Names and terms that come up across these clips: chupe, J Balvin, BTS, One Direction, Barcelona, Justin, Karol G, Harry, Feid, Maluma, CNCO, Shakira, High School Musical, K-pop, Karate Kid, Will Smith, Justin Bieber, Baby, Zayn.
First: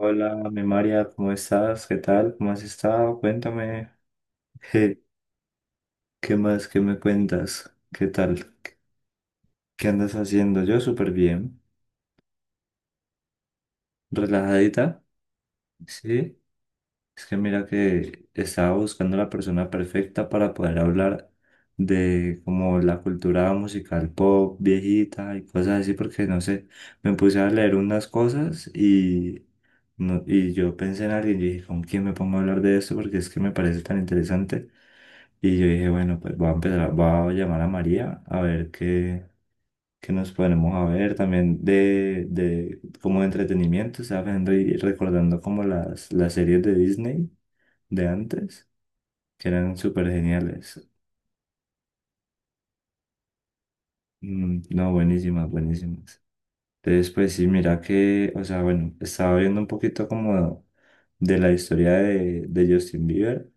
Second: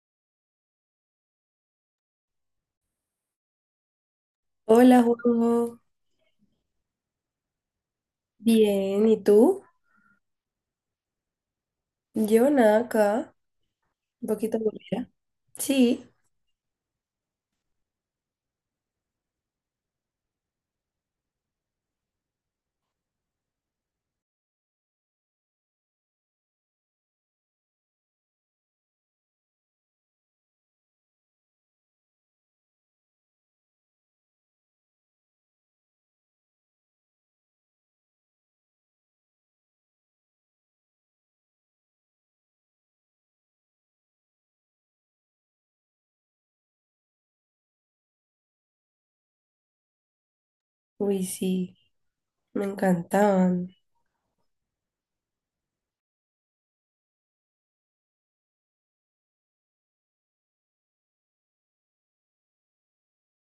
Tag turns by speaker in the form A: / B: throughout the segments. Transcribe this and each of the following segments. A: Hola, mi María, ¿cómo estás? ¿Qué tal? ¿Cómo has estado? Cuéntame. ¿Qué,
B: Hola, Juanjo.
A: qué más? ¿Qué me cuentas? ¿Qué tal? ¿Qué
B: Bien, ¿y tú?
A: andas haciendo? Yo súper bien.
B: Yo nada acá, un poquito
A: ¿Relajadita?
B: aburrida. Sí,
A: Sí. Es que mira que estaba buscando la persona perfecta para poder hablar de como la cultura musical pop, viejita y cosas así, porque no sé, me puse a leer unas cosas y... No, y yo pensé en alguien y dije, ¿con quién me pongo a hablar de esto? Porque es que me parece tan interesante. Y yo dije, bueno, pues voy a empezar, voy a llamar a María a ver qué, qué nos ponemos a ver también de como de entretenimiento, estaba viendo y recordando como las series de Disney de antes, que eran súper geniales.
B: uy, sí, me encantaban.
A: Mm, no, buenísimas, buenísimas. Entonces, pues sí, mira que, o sea, bueno, estaba viendo un poquito como de la historia de Justin Bieber,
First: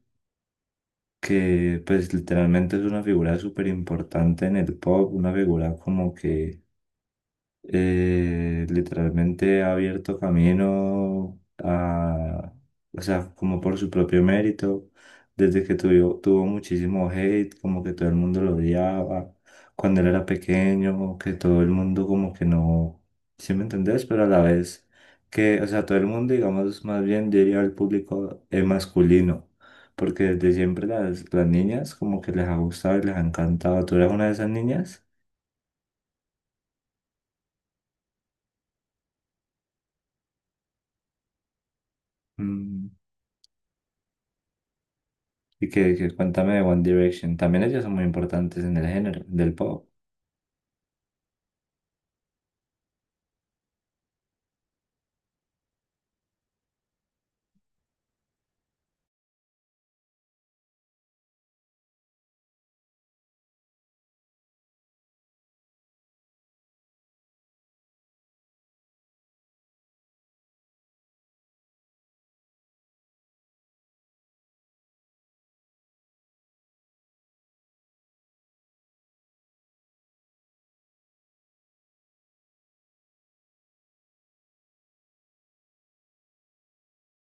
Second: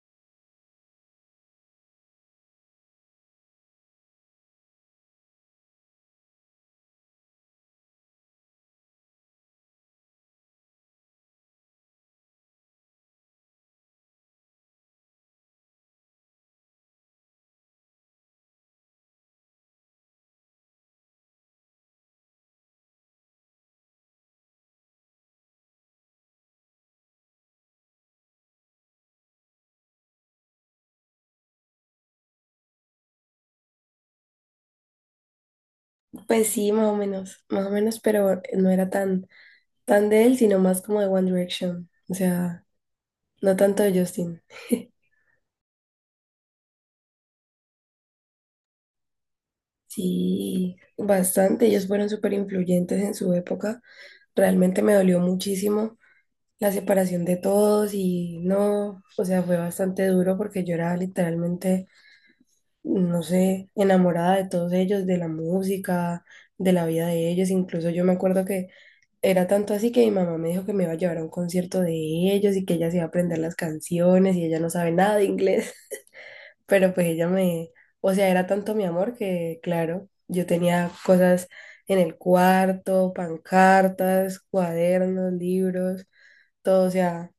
A: que pues literalmente es una figura súper importante en el pop, una figura como que literalmente ha abierto camino a, o sea, como por su propio mérito, desde que tuvo muchísimo hate, como que todo el mundo lo odiaba, cuando él era pequeño, que todo el mundo como que no, ¿sí me entendés? Pero a la vez que, o sea, todo el mundo, digamos, más bien diría al público masculino. Porque desde siempre las niñas como que les ha gustado y les ha encantado. ¿Tú eras una de esas niñas?
B: Pues sí, más o menos, pero no era tan de él, sino más como de One Direction. O sea,
A: Mm.
B: no tanto de Justin.
A: Y que cuéntame de One Direction. También ellos son muy importantes en el género del pop.
B: Sí, bastante, ellos fueron súper influyentes en su época. Realmente me dolió muchísimo la separación de todos y no, o sea, fue bastante duro porque yo era literalmente no sé, enamorada de todos ellos, de la música, de la vida de ellos. Incluso yo me acuerdo que era tanto así que mi mamá me dijo que me iba a llevar a un concierto de ellos y que ella se iba a aprender las canciones y ella no sabe nada de inglés, pero pues ella me, o sea, era tanto mi amor que, claro, yo tenía cosas en el cuarto, pancartas, cuadernos, libros, todo, o sea,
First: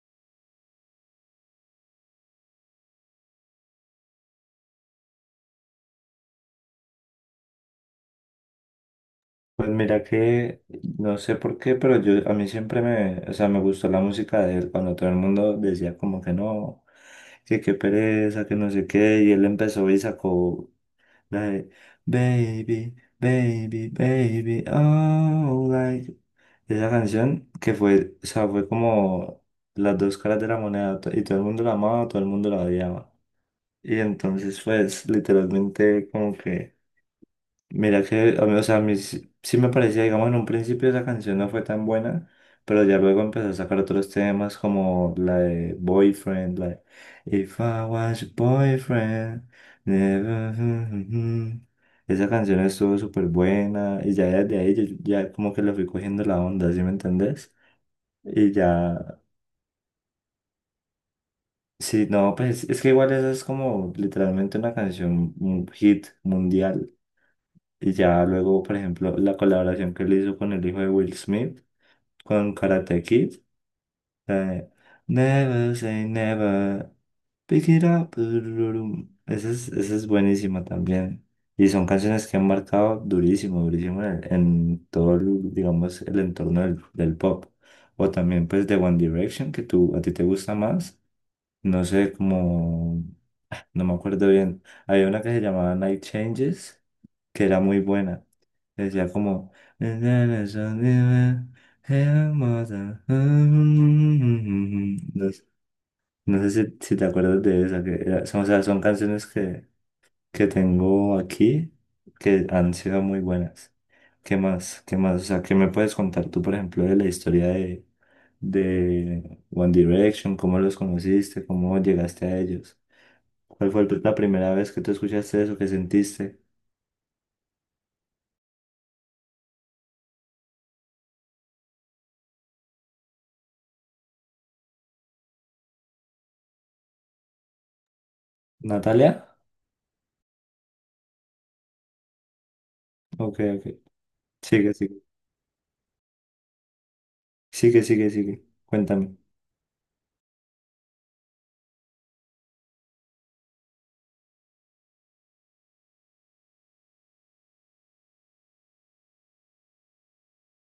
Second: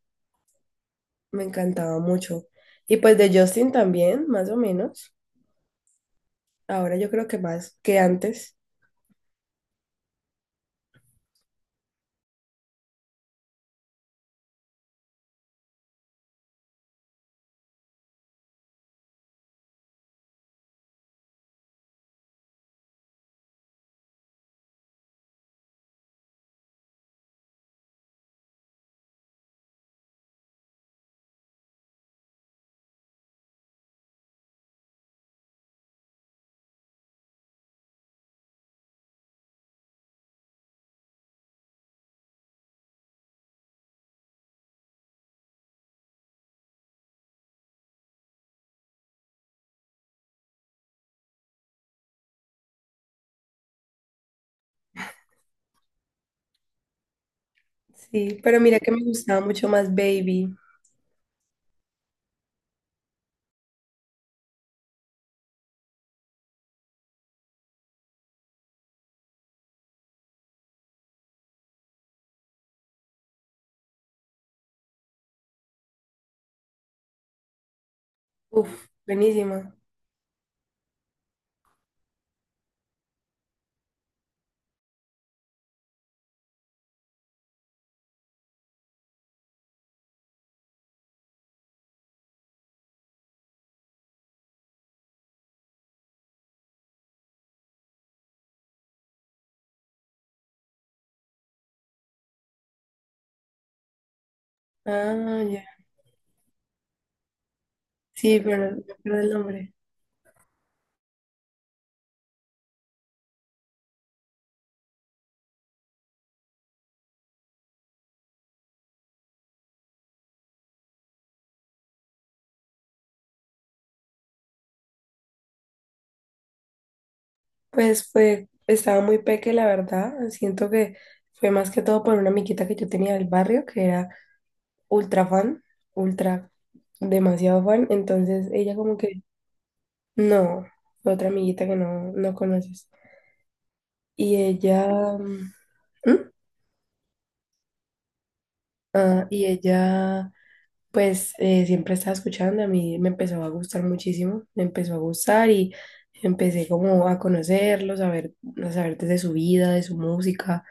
B: me encantaba mucho. Y pues de Justin también, más o menos. Ahora yo creo que más que antes.
A: Pues mira que no sé por qué, pero yo a mí siempre me, o sea, me gustó la música de él cuando todo el mundo decía como que no, que qué pereza, que no sé qué, y él empezó y sacó la de Baby, Baby, Baby, oh, like esa canción que fue, o sea, fue como las dos caras de la moneda, y todo el mundo la amaba, todo el mundo la odiaba. Y entonces, pues, literalmente, como que, mira que, a mí, o sea, a mí sí, sí me parecía, digamos, en un principio esa canción no fue tan buena, pero ya luego empezó a sacar otros temas como la de Boyfriend, la de If I Was Your Boyfriend, never, mm, mm, mm". Esa canción estuvo súper buena y ya desde ahí yo ya como que le fui cogiendo la onda, ¿sí me entendés?
B: Sí,
A: Y
B: pero mira que
A: ya,
B: me gustaba mucho más Baby.
A: sí, no, pues es que igual esa es como literalmente una canción, un hit mundial. Y ya luego, por ejemplo, la colaboración que él hizo con el hijo de Will Smith, con Karate Kid, la de Never say never, pick it up.
B: Uf,
A: Dururum.
B: buenísima.
A: Esa es buenísima también. Y son canciones que han marcado durísimo, durísimo en todo, el, digamos, el entorno del pop. O también, pues, de One Direction, que tú, a ti te gusta más. No sé, como, no me acuerdo bien. Había una que se llamaba Night Changes que era muy buena. Decía como... No,
B: Ah, ya.
A: no sé si, si te acuerdas de esa, que era-
B: Sí,
A: son, o
B: pero
A: sea,
B: no
A: son
B: me acuerdo
A: canciones
B: el nombre.
A: que tengo aquí que han sido muy buenas. ¿Qué más? ¿Qué más? O sea, ¿qué me puedes contar tú, por ejemplo, de la historia de One Direction? ¿Cómo los conociste? ¿Cómo llegaste a ellos? ¿Cuál fue la primera vez que tú escuchaste eso? ¿Qué sentiste?
B: Pues fue, estaba muy peque, la verdad. Siento que fue más que todo por una amiguita que yo tenía del barrio, que era ultra fan, ultra, demasiado fan. Entonces ella como
A: ¿Natalia?
B: que, no, fue otra amiguita que no, no conoces.
A: Ok, ok.
B: Y
A: Sigue, sigue.
B: ella, ¿mm? ¿Mm?
A: Sigue, sigue, sigue. Cuéntame.
B: Ah, y ella pues siempre estaba escuchando, a mí me empezó a gustar muchísimo, me empezó a gustar y empecé como a conocerlos, a ver, a saber desde su vida, de su música,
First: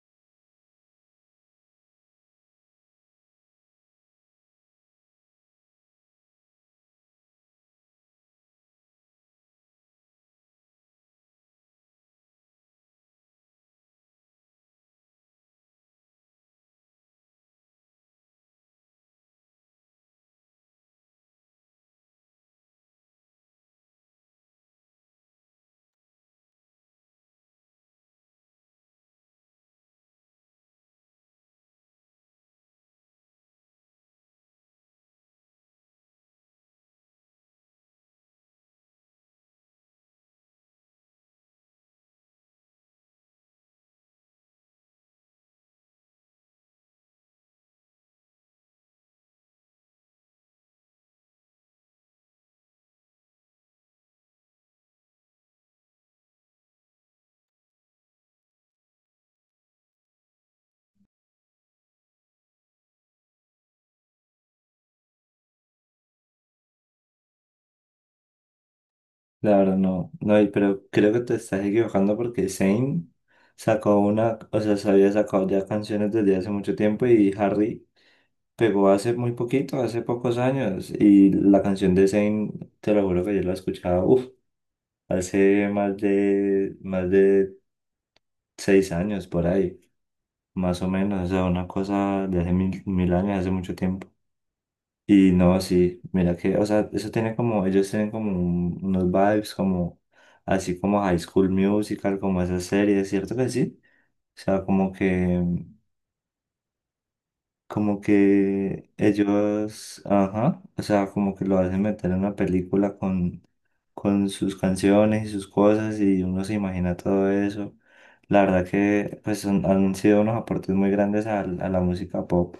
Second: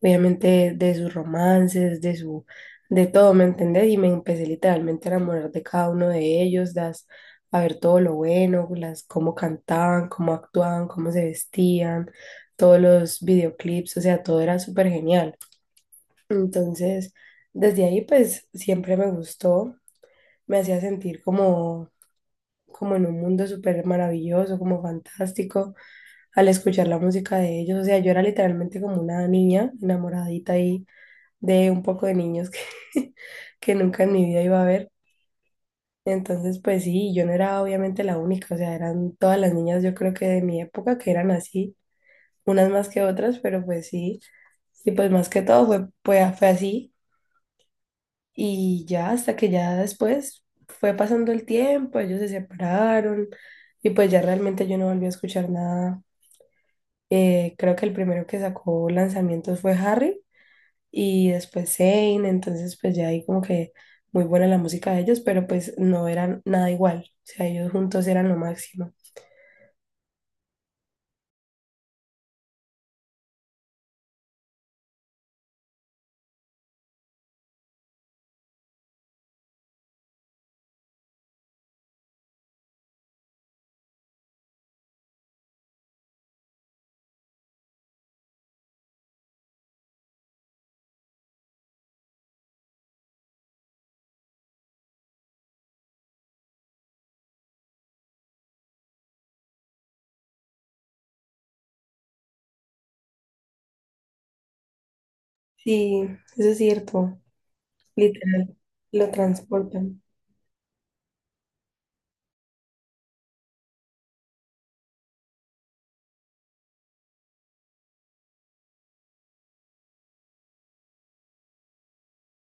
B: obviamente de sus romances, de su, de todo, ¿me entendés? Y me empecé literalmente a enamorar de cada uno de ellos, las, a ver todo lo bueno, las, cómo cantaban, cómo actuaban, cómo se vestían, todos los videoclips, o sea, todo era súper genial. Entonces, desde ahí pues siempre me gustó, me hacía sentir como, como en un mundo súper maravilloso, como fantástico, al escuchar la música de ellos. O sea, yo era literalmente como una niña enamoradita ahí de un poco de niños que, que nunca en mi vida iba a ver. Entonces, pues sí, yo no era obviamente la única, o sea, eran todas las niñas, yo creo que de mi época, que eran así, unas más que otras, pero pues sí, y pues más que todo fue así. Y ya hasta que ya después fue pasando el tiempo, ellos se separaron y pues ya realmente yo no volví a escuchar nada. Creo que el primero que sacó lanzamientos fue Harry y después Zayn, entonces pues ya ahí como que muy buena la música de ellos, pero pues no eran nada igual. O sea, ellos juntos eran lo máximo.
A: La verdad no, no hay, pero creo que te estás equivocando porque Zayn sacó una, o sea, se había sacado ya canciones desde hace mucho tiempo y Harry pegó hace muy poquito, hace pocos años. Y la canción de Zayn, te lo juro que yo la escuchaba, uff, hace más de 6 años por ahí, más o menos, o sea, una cosa de hace mil, mil años, hace mucho tiempo. Y no, sí, mira que, o sea, eso tiene como, ellos tienen como un- unos vibes como, así como High School Musical, como esas series, ¿cierto que sí? O sea,
B: Sí, eso es cierto,
A: como
B: literal,
A: que
B: lo transportan.
A: ellos, ajá, o sea, como que lo hacen meter en una película con sus canciones y sus cosas y uno se imagina todo eso. La verdad que, pues, son- han sido unos aportes muy grandes al- a la música pop.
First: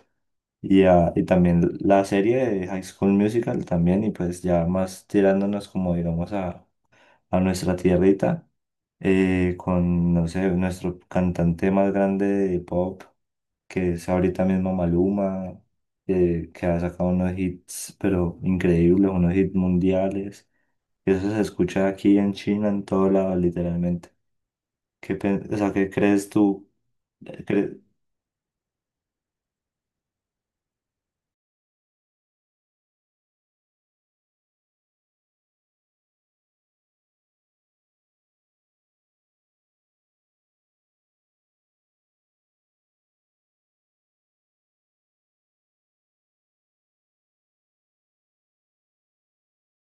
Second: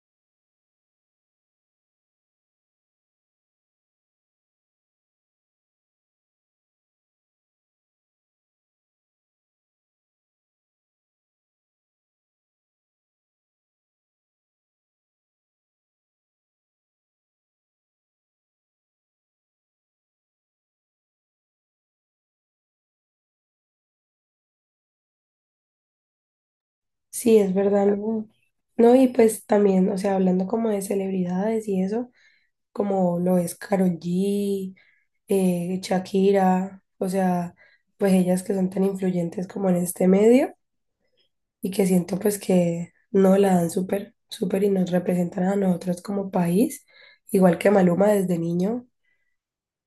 A: Y, ah, y también la serie de High School Musical también, y pues ya más tirándonos como digamos a nuestra tierrita, con, no sé, nuestro cantante más grande de pop, que es ahorita mismo Maluma, que ha sacado unos hits, pero increíbles, unos hits mundiales. Eso se escucha aquí en China, en todo lado, literalmente. ¿Qué, o sea, ¿qué crees tú?
B: Sí, es verdad, ¿no? No, y pues también, o sea, hablando como de celebridades y eso, como lo es Karol G, Shakira, o sea, pues ellas que son tan influyentes como en este medio y que siento pues que no la dan súper, súper y nos representan a nosotros como país, igual que Maluma desde niño,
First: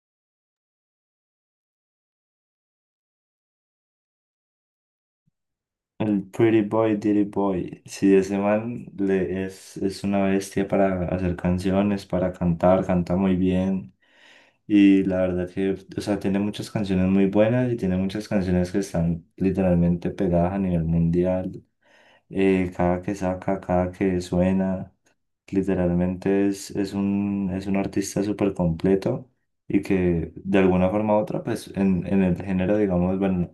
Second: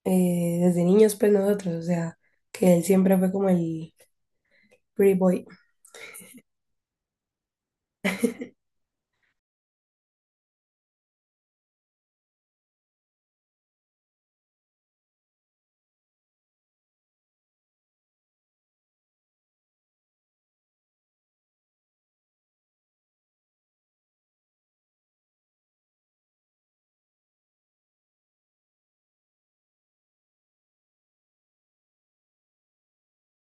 B: desde niños pues nosotros, o sea, que él siempre fue como el pretty boy.
A: El Pretty Boy, Dirty Boy. Sí, ese man le es una bestia para hacer canciones, para cantar, canta muy bien. Y la verdad que, o sea, tiene muchas canciones muy buenas y tiene muchas canciones que están literalmente pegadas a nivel mundial. Cada que saca, cada que suena, literalmente es un artista súper completo y que de alguna forma u otra, pues en el género, digamos, bueno,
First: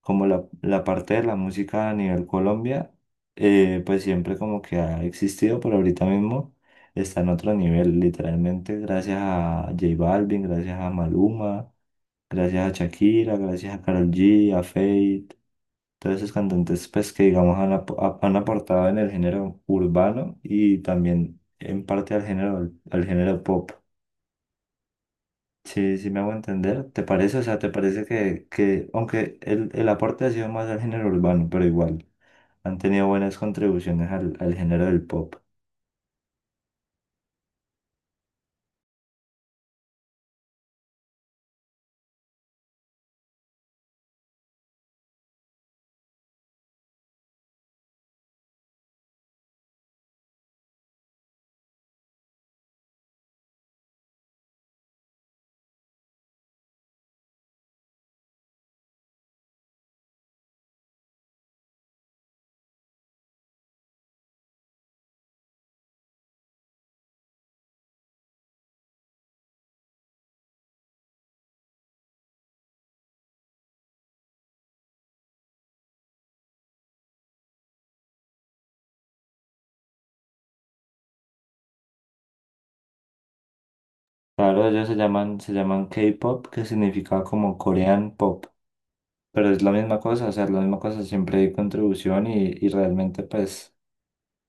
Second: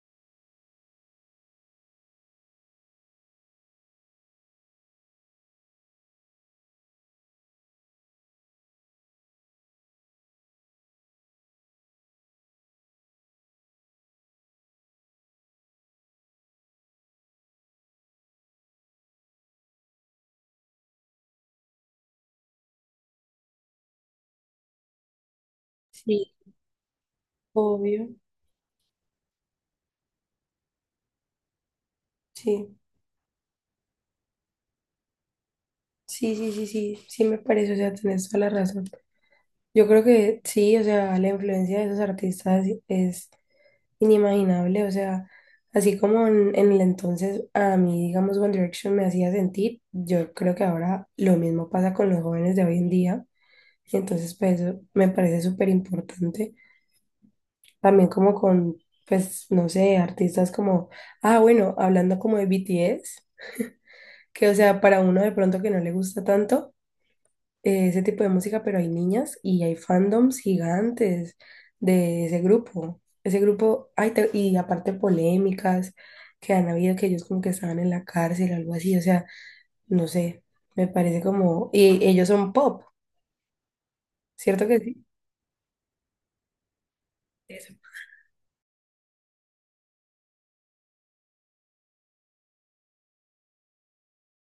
A: como la parte de la música a nivel Colombia, pues siempre como que ha existido, pero ahorita mismo está en otro nivel, literalmente gracias a J Balvin, gracias a Maluma, gracias a Shakira, gracias a Karol G, a Feid, todos esos cantantes pues que digamos han, han aportado en el género urbano y también en parte al género pop. Sí, sí me hago
B: Sí,
A: entender. ¿Te parece? O sea, ¿te parece
B: obvio,
A: que aunque el aporte ha sido más al género urbano, pero igual? Han
B: sí.
A: tenido buenas contribuciones al, al género del pop.
B: Sí, sí, sí, sí, sí me parece, o sea, tenés toda la razón. Yo creo que sí, o sea, la influencia de esos artistas es inimaginable, o sea, así como en el entonces a mí, digamos, One Direction me hacía sentir, yo creo que ahora lo mismo pasa con los jóvenes de hoy en día, y entonces pues eso me parece súper importante, también como con, pues, no sé, artistas como, ah, bueno, hablando como de BTS, que o sea, para uno de pronto que no le gusta tanto, ese tipo de música, pero hay niñas y hay fandoms gigantes de ese grupo. Ese grupo, ay, te- y aparte polémicas que han habido, que ellos como que estaban en la cárcel o algo así, o sea, no sé, me parece como... Y ellos son pop, ¿cierto
A: Claro,
B: que
A: ellos
B: sí?
A: se llaman K-pop, que significa como
B: Eso.
A: Korean Pop, pero es la misma cosa, o sea, es la misma cosa, siempre hay contribución y realmente pues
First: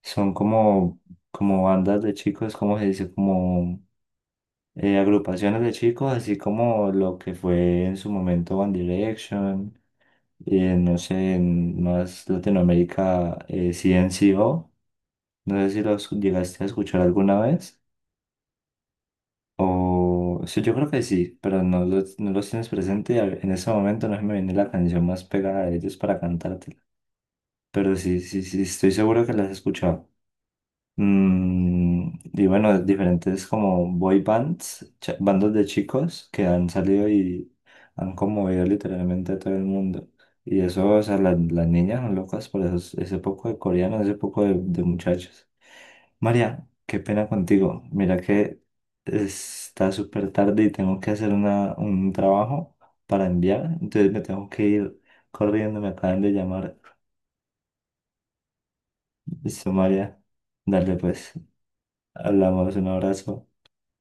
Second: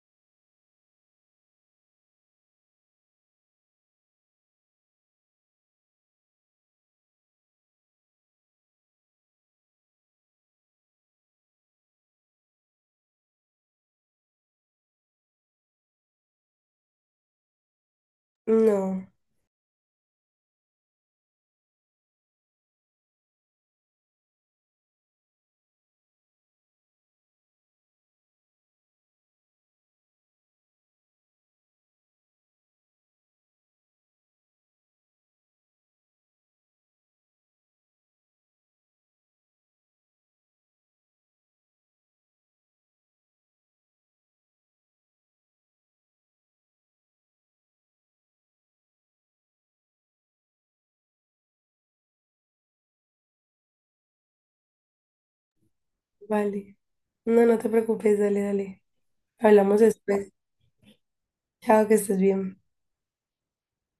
A: son como, como bandas de chicos, como se dice, como agrupaciones de chicos, así como lo que fue en su momento One Direction, no sé, en más Latinoamérica, CNCO no sé si los llegaste a escuchar alguna vez.
B: No,
A: O sí, yo creo que sí, pero no los, no los tienes presente. En ese momento no se me viene la canción más pegada de ellos para cantártela. Pero sí, sí, sí, estoy seguro que las has escuchado. Mm, y bueno, diferentes como boy bands, bandos de chicos que han salido y han conmovido literalmente a todo el mundo. Y eso, o sea, las niñas son locas por esos, ese poco de coreanos, ese poco de muchachos. María, qué pena contigo. Mira que está súper tarde y tengo que hacer un trabajo para enviar, entonces me tengo que ir corriendo, me acaban de
B: vale.
A: llamar.
B: No, no te preocupes, dale, dale.
A: Listo,
B: Hablamos
A: María,
B: después.
A: dale pues,
B: Chao, que estés bien.
A: hablamos, un abrazo.